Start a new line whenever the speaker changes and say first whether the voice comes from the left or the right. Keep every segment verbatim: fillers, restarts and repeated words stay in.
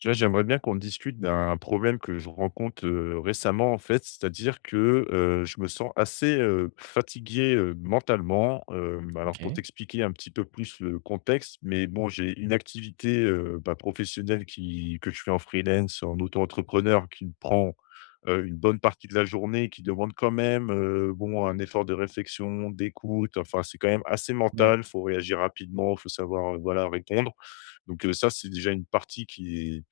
left: Tu vois, j'aimerais bien qu'on discute d'un problème que je rencontre, heu, récemment, en fait. C'est-à-dire que, heu, je me sens assez, heu, fatigué, heu, mentalement. Hem, alors pour
right: OK.
left: t'expliquer un petit peu plus le contexte, mais bon, j'ai une activité, heu, bah, professionnelle qui que je fais en freelance, en auto-entrepreneur, qui me prend, heu, une bonne partie de la journée, qui demande quand même, heu, bon, un effort de réflexion, d'écoute, enfin, c'est quand même assez
right: Ouais.
left: mental. Il Faut réagir rapidement, il faut savoir, heu, voilà, répondre. Donc, heu, ça, c'est déjà une partie qui est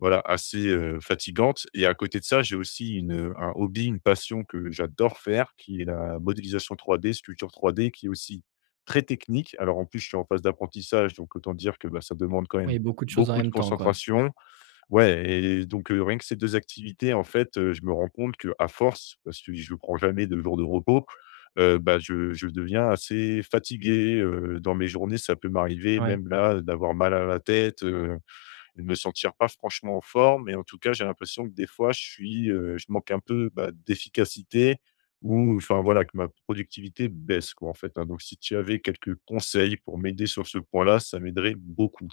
left: voilà, assez, heu, fatigante, et à côté de ça, j'ai aussi une, un hobby, une passion que j'adore faire qui est la modélisation trois D, sculpture trois D qui est aussi très technique. Alors en plus, je suis en phase d'apprentissage, donc autant dire que, bah, ça demande quand même
right: Oui, beaucoup de choses en
left: beaucoup de
right: même temps, quoi.
left: concentration. Ouais, et donc heu, rien que ces deux activités, en fait, heu, je me rends compte que à force, parce que je ne prends jamais de jours de repos, heu, bah, je je deviens assez fatigué, heu, dans mes journées. Ça peut m'arriver
right: Ouais.
left: même là d'avoir mal à la tête, heu de me sentir pas franchement en forme, et en tout cas, j'ai l'impression que des fois, je suis, heu, je manque un peu, bah, d'efficacité ou enfin, voilà, que ma productivité baisse, quoi, en fait, hein. Donc si tu avais quelques conseils pour m'aider sur ce point-là, ça m'aiderait beaucoup.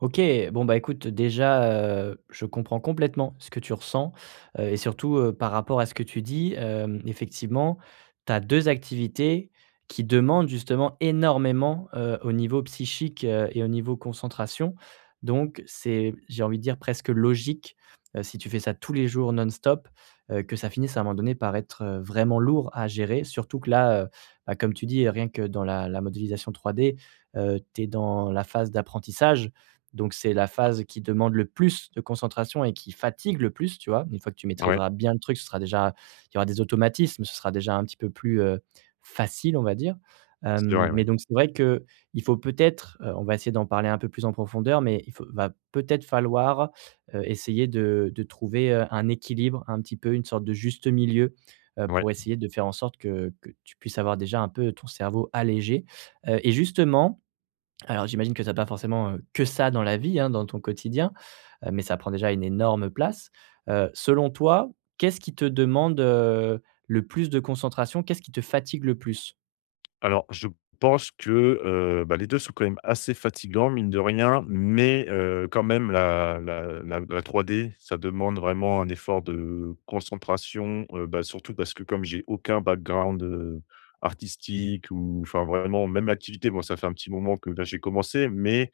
right: OK, bon, bah, écoute, déjà, heu, je comprends complètement ce que tu ressens, heu et surtout, heu, par rapport à ce que tu dis, hem, effectivement, tu as deux activités qui demandent justement énormément, heu, au niveau psychique, heu et au niveau concentration. Donc c'est, j'ai envie de dire presque logique, heu, si tu fais ça tous les jours non-stop, heu, que ça finisse à un moment donné par être, heu, vraiment lourd à gérer. Surtout que là, heu, bah, comme tu dis, rien que dans la la modélisation trois d heu, tu es dans la phase d'apprentissage, donc c'est la phase qui demande le plus de concentration et qui fatigue le plus, tu vois? Une fois que tu
left: Ouais,
right: maîtriseras bien le truc, ce sera déjà, il y aura des automatismes, ce sera déjà un petit peu plus, heu, facile, on va dire.
left: c'est
right: Hem,
left: vrai, ouais.
right: mais donc c'est vrai que il faut peut-être, heu, on va essayer d'en parler un peu plus en profondeur, mais il faut va peut-être falloir, heu, essayer de de trouver, heu, un équilibre, un petit peu, une sorte de juste milieu, heu,
left: Ouais.
right: pour essayer de faire en sorte que que tu puisses avoir déjà un peu ton cerveau allégé, heu et justement, alors j'imagine que tu as pas forcément, heu, que ça dans la vie, hein, dans ton quotidien, heu, mais ça prend déjà une énorme place. Heu, selon toi, qu'est-ce qui te demande, heu, le plus de concentration? Qu'est-ce qui te fatigue le plus?
left: Alors, je pense que, heu, bah, les deux sont quand même assez fatigants, mine de rien, mais heu, quand même la la la la trois D, ça demande vraiment un effort de concentration, heu, bah, surtout parce que comme j'ai aucun background, heu, artistique ou enfin, vraiment même l'activité, bon, ça fait un petit moment que là, j'ai commencé, mais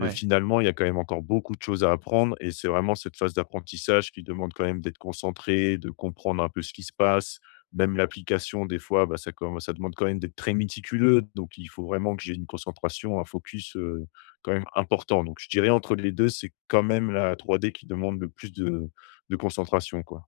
left: heu,
right: Ouais.
left: finalement, il y a quand même encore beaucoup de choses à apprendre, et c'est vraiment cette phase d'apprentissage qui demande quand même d'être concentré, de comprendre un peu ce qui se passe. Même l'application des fois, bah, ça commen ça demande quand même d'être très méticuleux, donc il faut vraiment que j'ai une concentration, un focus, heu, quand même important. Donc je dirais entre les deux, c'est quand même la trois D qui demande le plus de de concentration, quoi.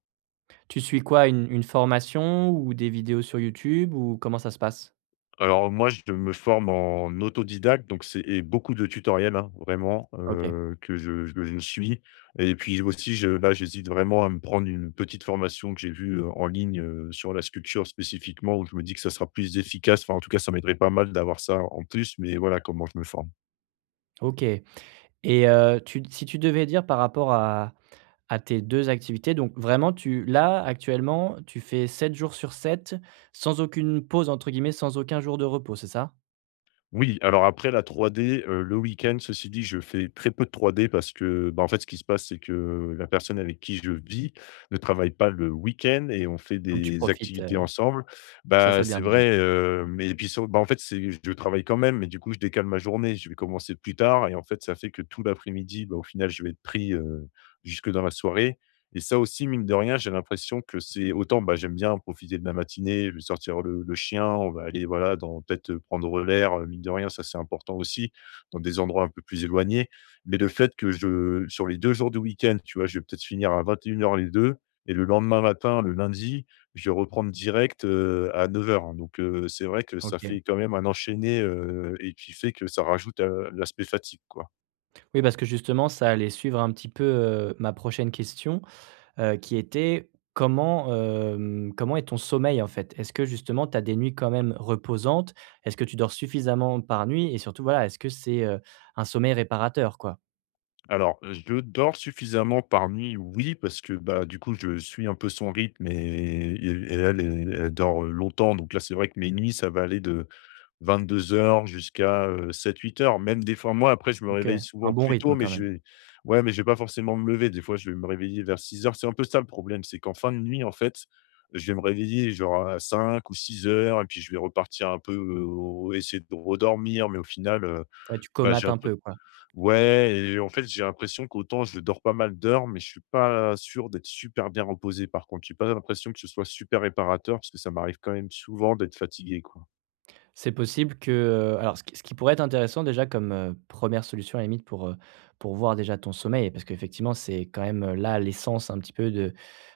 right: Tu suis quoi? Une une formation ou des vidéos sur YouTube ou comment ça se passe?
left: Alors moi, je me forme en autodidacte, donc c'est et beaucoup de tutoriels, hein, vraiment,
right: OK,
left: heu, que je je je suis, et puis aussi je là, j'hésite vraiment à me prendre une petite formation que j'ai vue, heu, en ligne, heu, sur la sculpture spécifiquement où je me dis que ça sera plus efficace. Enfin, en tout cas, ça m'aiderait pas mal d'avoir ça en plus, mais voilà comment je me forme.
right: OK, et heu, tu si tu devais dire par rapport à à tes deux activités, donc vraiment tu là, actuellement, tu fais sept jours sur sept sans aucune «pause» entre guillemets, sans aucun jour de repos, c'est ça?
left: Oui, alors après la trois D, heu, le week-end, ceci dit, je fais très peu de trois D parce que, bah, en fait, ce qui se passe, c'est que la personne avec qui je vis ne travaille pas le week-end et on fait
right: Donc tu
left: des
right: profites.
left: activités ensemble.
right: Ça,
left: Bah,
right: c'est bien
left: c'est
right: déjà.
left: vrai, heu, mais et puis sur bah, en fait, c'est je travaille quand même, mais du coup, je décale ma journée. Je vais commencer plus tard, et en fait, ça fait que tout l'après-midi, bah, au final, je vais être pris, heu, jusque dans la soirée. Et ça aussi, mine de rien, j'ai l'impression que c'est autant, bah, j'aime bien profiter de ma matinée, je vais sortir le le chien, on va aller, voilà, dans peut-être, heu, prendre l'air, heu, mine de rien, ça, c'est important aussi, dans des endroits un peu plus éloignés. Mais le fait que je sur les deux jours du week-end, tu vois, je vais peut-être finir à vingt et une heures les deux, et le lendemain matin, le lundi, je vais reprendre direct, heu, à neuf heures, hein. Donc, heu, c'est vrai que ça
right: OK.
left: fait quand même un enchaîné, heu et qui fait que ça rajoute à l'aspect fatigue, quoi.
right: Oui, parce que justement, ça allait suivre un petit peu, heu, ma prochaine question, heu, qui était comment, hem, comment est ton sommeil, en fait? Est-ce que justement, tu as des nuits quand même reposantes? Est-ce que tu dors suffisamment par nuit? Et surtout, voilà, est-ce que c'est, heu, un sommeil réparateur, quoi?
left: Alors, je dors suffisamment par nuit, oui, parce que bah, du coup, je suis un peu son rythme, et, et- et elle, elle elle dort euh, longtemps. Donc là, c'est vrai que mes nuits, ça va aller de 22 heures jusqu'à sept huit heures. Même des fois, moi, après, je me
right: OK,
left: réveille
right: un
left: souvent
right: bon
left: plus tôt,
right: rythme
left: mais
right: quand
left: je
right: même.
left: vais, ouais, mais je vais pas forcément me lever. Des fois, je vais me réveiller vers six heures. C'est un peu ça le problème, c'est qu'en fin de nuit, en fait, je vais me réveiller genre à cinq ou six heures, et puis je vais repartir un peu, euh, essayer de redormir, mais au final, euh,
right: Ouais, tu
left: bah, j'ai
right: comates
left: un
right: un
left: peu.
right: peu, quoi.
left: Ouais, et en fait, j'ai l'impression qu'autant je dors pas mal d'heures, mais je suis pas sûr d'être super bien reposé par contre. J'ai pas l'impression que ce soit super réparateur parce que ça m'arrive quand même souvent d'être fatigué, quoi.
right: C'est possible que, heu, alors ce qui ce qui pourrait être intéressant déjà comme, heu, une solution à la limite pour, heu, pour voir déjà ton sommeil, parce qu'effectivement, c'est quand même, heu, là l'essence un petit peu de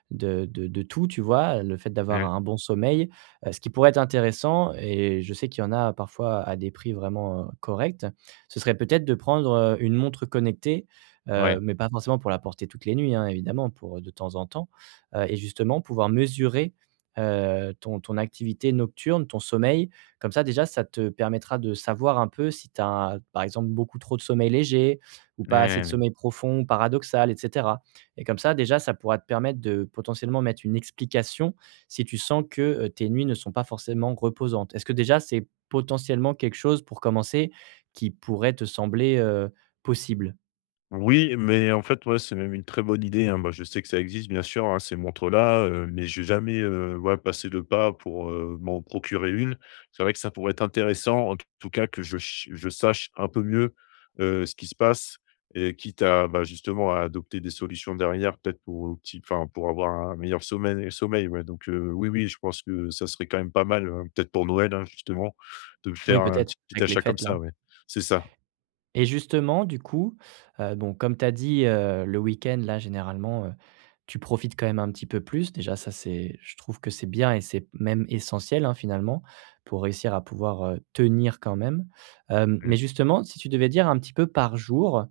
right: de de de tout, tu vois? Le fait d'avoir
left: Mmh.
right: un bon sommeil, heu, ce qui pourrait être intéressant, et je sais qu'il y en a parfois à des prix vraiment, heu, corrects, ce serait peut-être de prendre, heu, une montre connectée,
left: Ouais.
right: heu, mais pas forcément pour la porter toutes les nuits, hein, évidemment, pour de temps en temps, heu et justement pouvoir mesurer, heu, ton ton activité nocturne, ton sommeil. Comme ça, déjà, ça te permettra de savoir un peu si tu as, par exemple, beaucoup trop de sommeil léger ou
left: Ouais,
right: pas assez de
left: ouais, ouais.
right: sommeil profond, paradoxal, etc., et comme ça, déjà, ça pourra te permettre de potentiellement mettre une explication si tu sens que, heu, tes nuits ne sont pas forcément reposantes. Est-ce que déjà c'est potentiellement quelque chose pour commencer qui pourrait te sembler, heu, possible?
left: Oui, mais en fait, ouais, c'est même une très bonne idée, hein. Moi, je sais que ça existe, bien sûr, hein, ces montres-là, heu, mais j'ai jamais, heu, ouais, passé le pas pour, heu, m'en procurer une. C'est vrai que ça pourrait être intéressant, en tout cas, que je ch je sache un peu mieux, heu, ce qui se passe, et quitte à, bah, justement, à adopter des solutions derrière, peut-être pour opti enfin, pour avoir un meilleur sommeil sommeil, ouais, donc heu, oui, oui, je pense que ça serait quand même pas mal, heu, peut-être pour Noël, hein, justement, de me
right: Oui,
left: faire un
right: peut-être,
left: petit petit
right: avec les
left: achat comme
right: fêtes
left: ça,
right: là.
left: ouais. C'est ça.
right: Et justement, du coup, heu, bon, comme tu as dit, heu, le week-end là généralement, heu tu profites quand même un petit peu plus. Déjà ça, c'est, je trouve que c'est bien et c'est même essentiel, hein, finalement, pour réussir à pouvoir, heu, tenir quand même. Hem, mais justement, si tu devais dire un petit peu par jour,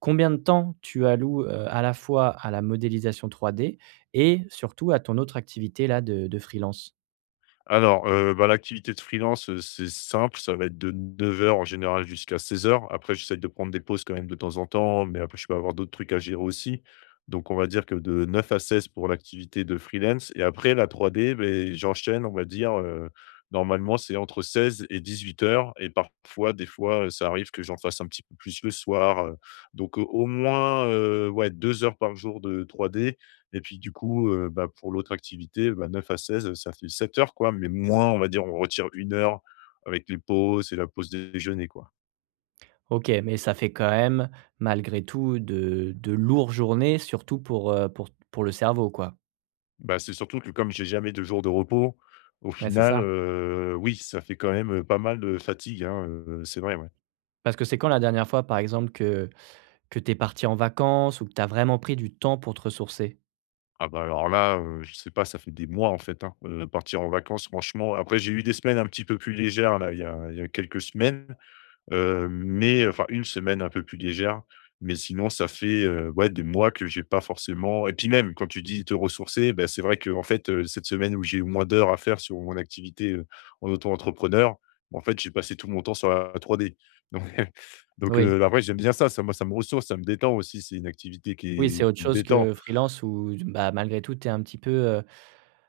right: combien de temps tu alloues, heu, à la fois à la modélisation trois D et surtout à ton autre activité là de de freelance?
left: Alors, heu, bah, l'activité de freelance, heu, c'est simple, ça va être de neuf heures en général jusqu'à seize heures. Après, j'essaie de prendre des pauses quand même de temps en temps, mais après je peux avoir d'autres trucs à gérer aussi. Donc on va dire que de neuf à seize pour l'activité de freelance, et après la trois D, beh, j'enchaîne, on va dire, heu, normalement c'est entre seize et dix-huit heures, et parfois, des fois, heu, ça arrive que j'en fasse un petit peu plus le soir, heu, donc au au moins, heu, ouais deux heures par jour de trois D, et puis du coup, heu, bah, pour l'autre activité, bah, neuf à seize, ça fait sept heures quoi, mais moins, on va dire, on retire une heure avec les pauses et la pause déjeuner, quoi.
right: OK, mais ça fait quand même, malgré tout, de de lourdes journées, surtout pour, heu, pour pour le cerveau, quoi.
left: Bah, c'est surtout que comme j'ai jamais de jour de repos, au
right: Ouais, c'est
left: final,
right: ça.
left: heu, oui, ça fait quand même, pas mal de fatigue, hein, heu, c'est vrai, ouais.
right: Parce que c'est quand la dernière fois, par exemple, que Que tu es parti en vacances ou que tu as vraiment pris du temps pour te ressourcer?
left: Ah bah, alors là, heu, je sais pas, ça fait des mois en fait, hein, heu, partir en vacances franchement après j'ai eu des semaines un petit peu plus légères là, il y a il y a quelques semaines. Heu, mais enfin, une semaine un peu plus légère, mais sinon ça fait, heu, ouais, des mois que j'ai pas forcément, et puis même quand tu dis te ressourcer, ben c'est vrai que en fait, heu, cette semaine où j'ai eu moins d'heures à faire sur mon activité, heu, en auto-entrepreneur, en fait, j'ai passé tout mon temps sur la trois D. Donc donc,
right: Oui,
left: heu, après j'aime bien ça, ça moi ça me ressource, ça me détend aussi, c'est une activité
right: oui, c'est
left: qui
right: autre
left: qui me
right: chose
left: détend.
right: que freelance où, bah, malgré tout, tu es un petit peu, heu,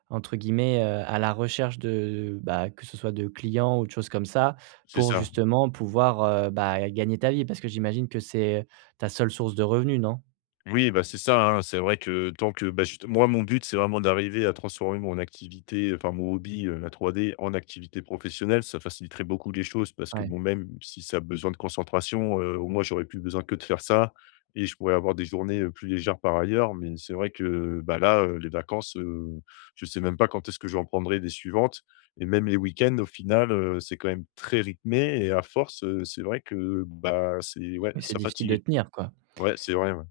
right: entre guillemets, heu, à la recherche de, bah, que ce soit de clients ou de choses comme ça,
left: C'est
right: pour
left: ça.
right: justement pouvoir, heu, bah, gagner ta vie. Parce que j'imagine que c'est ta seule source de revenus, non?
left: Oui, bah, c'est ça, hein. C'est vrai que tant que bah, juste moi, mon but, c'est vraiment d'arriver à transformer mon activité, enfin mon hobby, heu, la trois D en activité professionnelle. Ça faciliterait beaucoup les choses parce que
right: Ouais,
left: bon, même si ça a besoin de concentration, heu, au moins, j'aurais plus besoin que de faire ça, et je pourrais avoir des journées, heu, plus légères par ailleurs. Mais c'est vrai que, bah, là, heu, les vacances, heu, je sais même pas quand est-ce que je vais en prendrai des suivantes, et même les week-ends, au final, heu, c'est quand même très rythmé, et à force, heu, c'est vrai que, bah, c'est ouais,
right: mais c'est
left: ça
right: difficile de
left: fatigue.
right: tenir, quoi.
left: Ouais, c'est vrai, ouais.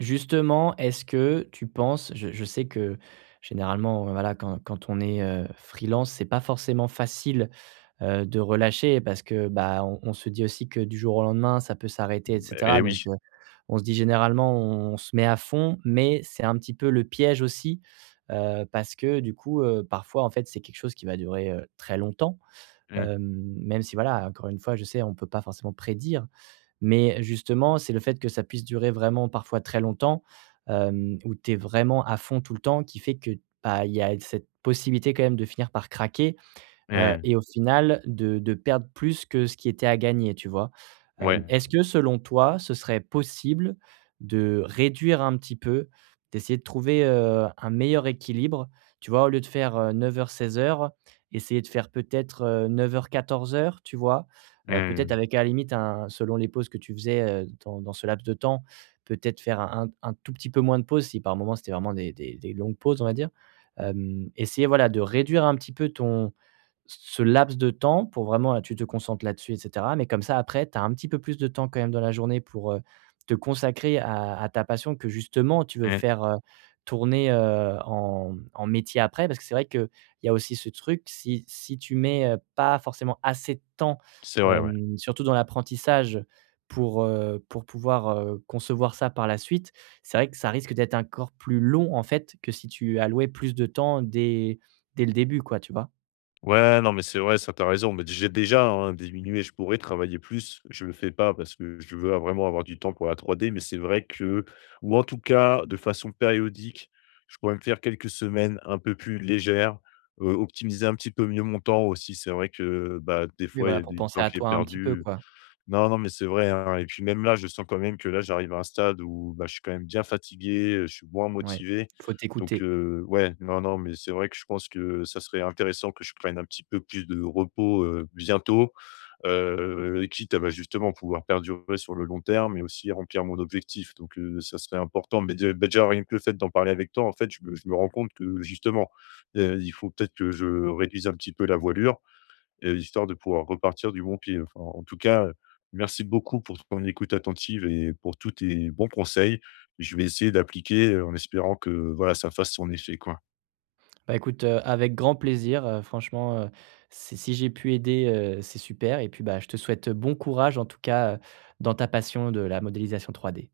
right: Justement, est-ce que tu penses, je je sais que généralement, voilà, quand quand on est, heu, freelance, c'est pas forcément facile, heu, de relâcher parce que, bah, on on se dit aussi que du jour au lendemain, ça peut s'arrêter, et cetera,
left: Eh
right: donc
left: oui.
right: heu, on se dit généralement, on se met à fond, mais c'est un petit peu le piège aussi, heu, parce que du coup, heu, parfois, en fait, c'est quelque chose qui va durer, heu, très longtemps,
left: Mmh.
right: hem, même si, voilà, encore une fois, je sais, on ne peut pas forcément prédire, mais justement, c'est le fait que ça puisse durer vraiment parfois très longtemps, hem, où tu es vraiment à fond tout le temps qui fait que, bah, il y a cette possibilité quand même de finir par craquer heu
left: Mmh.
right: et au final de de perdre plus que ce qui était à gagner, tu vois?
left: Ouais.
right: Hem, est-ce que selon toi, ce serait possible de réduire un petit peu, d'essayer de trouver, heu, un meilleur équilibre? Tu vois, au lieu de faire, heu, neuf heures-seize heures, essayer de faire peut-être, heu, neuf heures-quatorze heures, tu vois? Heu, peut-être
left: Mmh.
right: avec, à la limite, un selon les pauses que tu faisais, heu, dans dans ce laps de temps, peut-être faire un un tout petit peu moins de pauses si par moment c'était vraiment des des des longues pauses, on va dire. Hem, essayer, voilà, de réduire un petit peu ton ce laps de temps pour vraiment là, tu te concentres là-dessus et cetera, mais comme ça après, tu as un petit peu plus de temps quand même dans la journée pour, heu, te consacrer à à ta passion que justement tu veux
left: Mmh.
right: faire, heu, tourner, heu, en en métier après. Parce que c'est vrai qu'il y a aussi ce truc, si si tu mets, heu, pas forcément assez de temps,
left: C'est vrai, ouais.
right: hem, surtout dans l'apprentissage pour, heu, pour pouvoir, heu, concevoir ça par la suite, c'est vrai que ça risque d'être encore plus long en fait que si tu allouais plus de temps dès dès le début, quoi, tu vois?
left: Ouais, non, mais c'est vrai, ça, tu raison. Mais j'ai déjà, hein, diminué, je pourrais travailler plus. Je le fais pas parce que je veux vraiment avoir du temps pour la trois D, mais c'est vrai que ou en tout cas, de façon périodique, je pourrais me faire quelques semaines un peu plus légères, heu, optimiser un petit peu mieux mon temps aussi. C'est vrai que, bah, des
right: Oui,
left: fois, il y
right: voilà,
left: a
right: pour
left: du
right: penser
left: temps
right: à
left: qui est
right: toi un petit peu,
left: perdu.
right: quoi.
left: Non, non, mais c'est vrai, hein, et puis même là, je sens quand même que là, j'arrive à un stade où, bah, je suis quand même bien fatigué, heu, je suis moins
right: Ouais,
left: motivé
right: faut
left: donc
right: t'écouter.
left: heu, ouais, non, non, mais c'est vrai que je pense que ça serait intéressant que je prenne un petit peu plus de repos, heu, bientôt, heu, quitte à, bah, justement pouvoir perdurer sur le long terme et aussi remplir mon objectif, donc heu, ça serait important, mais dé bah, déjà rien que le fait d'en parler avec toi, en fait, je me je me rends compte que justement, heu, il faut peut-être que je réduise un petit peu la voilure, heu, histoire de pouvoir repartir du bon pied. Enfin, en tout cas, heu, merci beaucoup pour ton écoute attentive et pour tous tes bons conseils. Je vais essayer d'appliquer, heu, en espérant que, voilà, ça fasse son effet, quoi.
right: Bah, écoute, heu, avec grand plaisir, heu, franchement, heu, si si j'ai pu aider, heu, c'est super, et puis, bah, je te souhaite bon courage en tout cas, heu, dans ta passion de la modélisation trois D.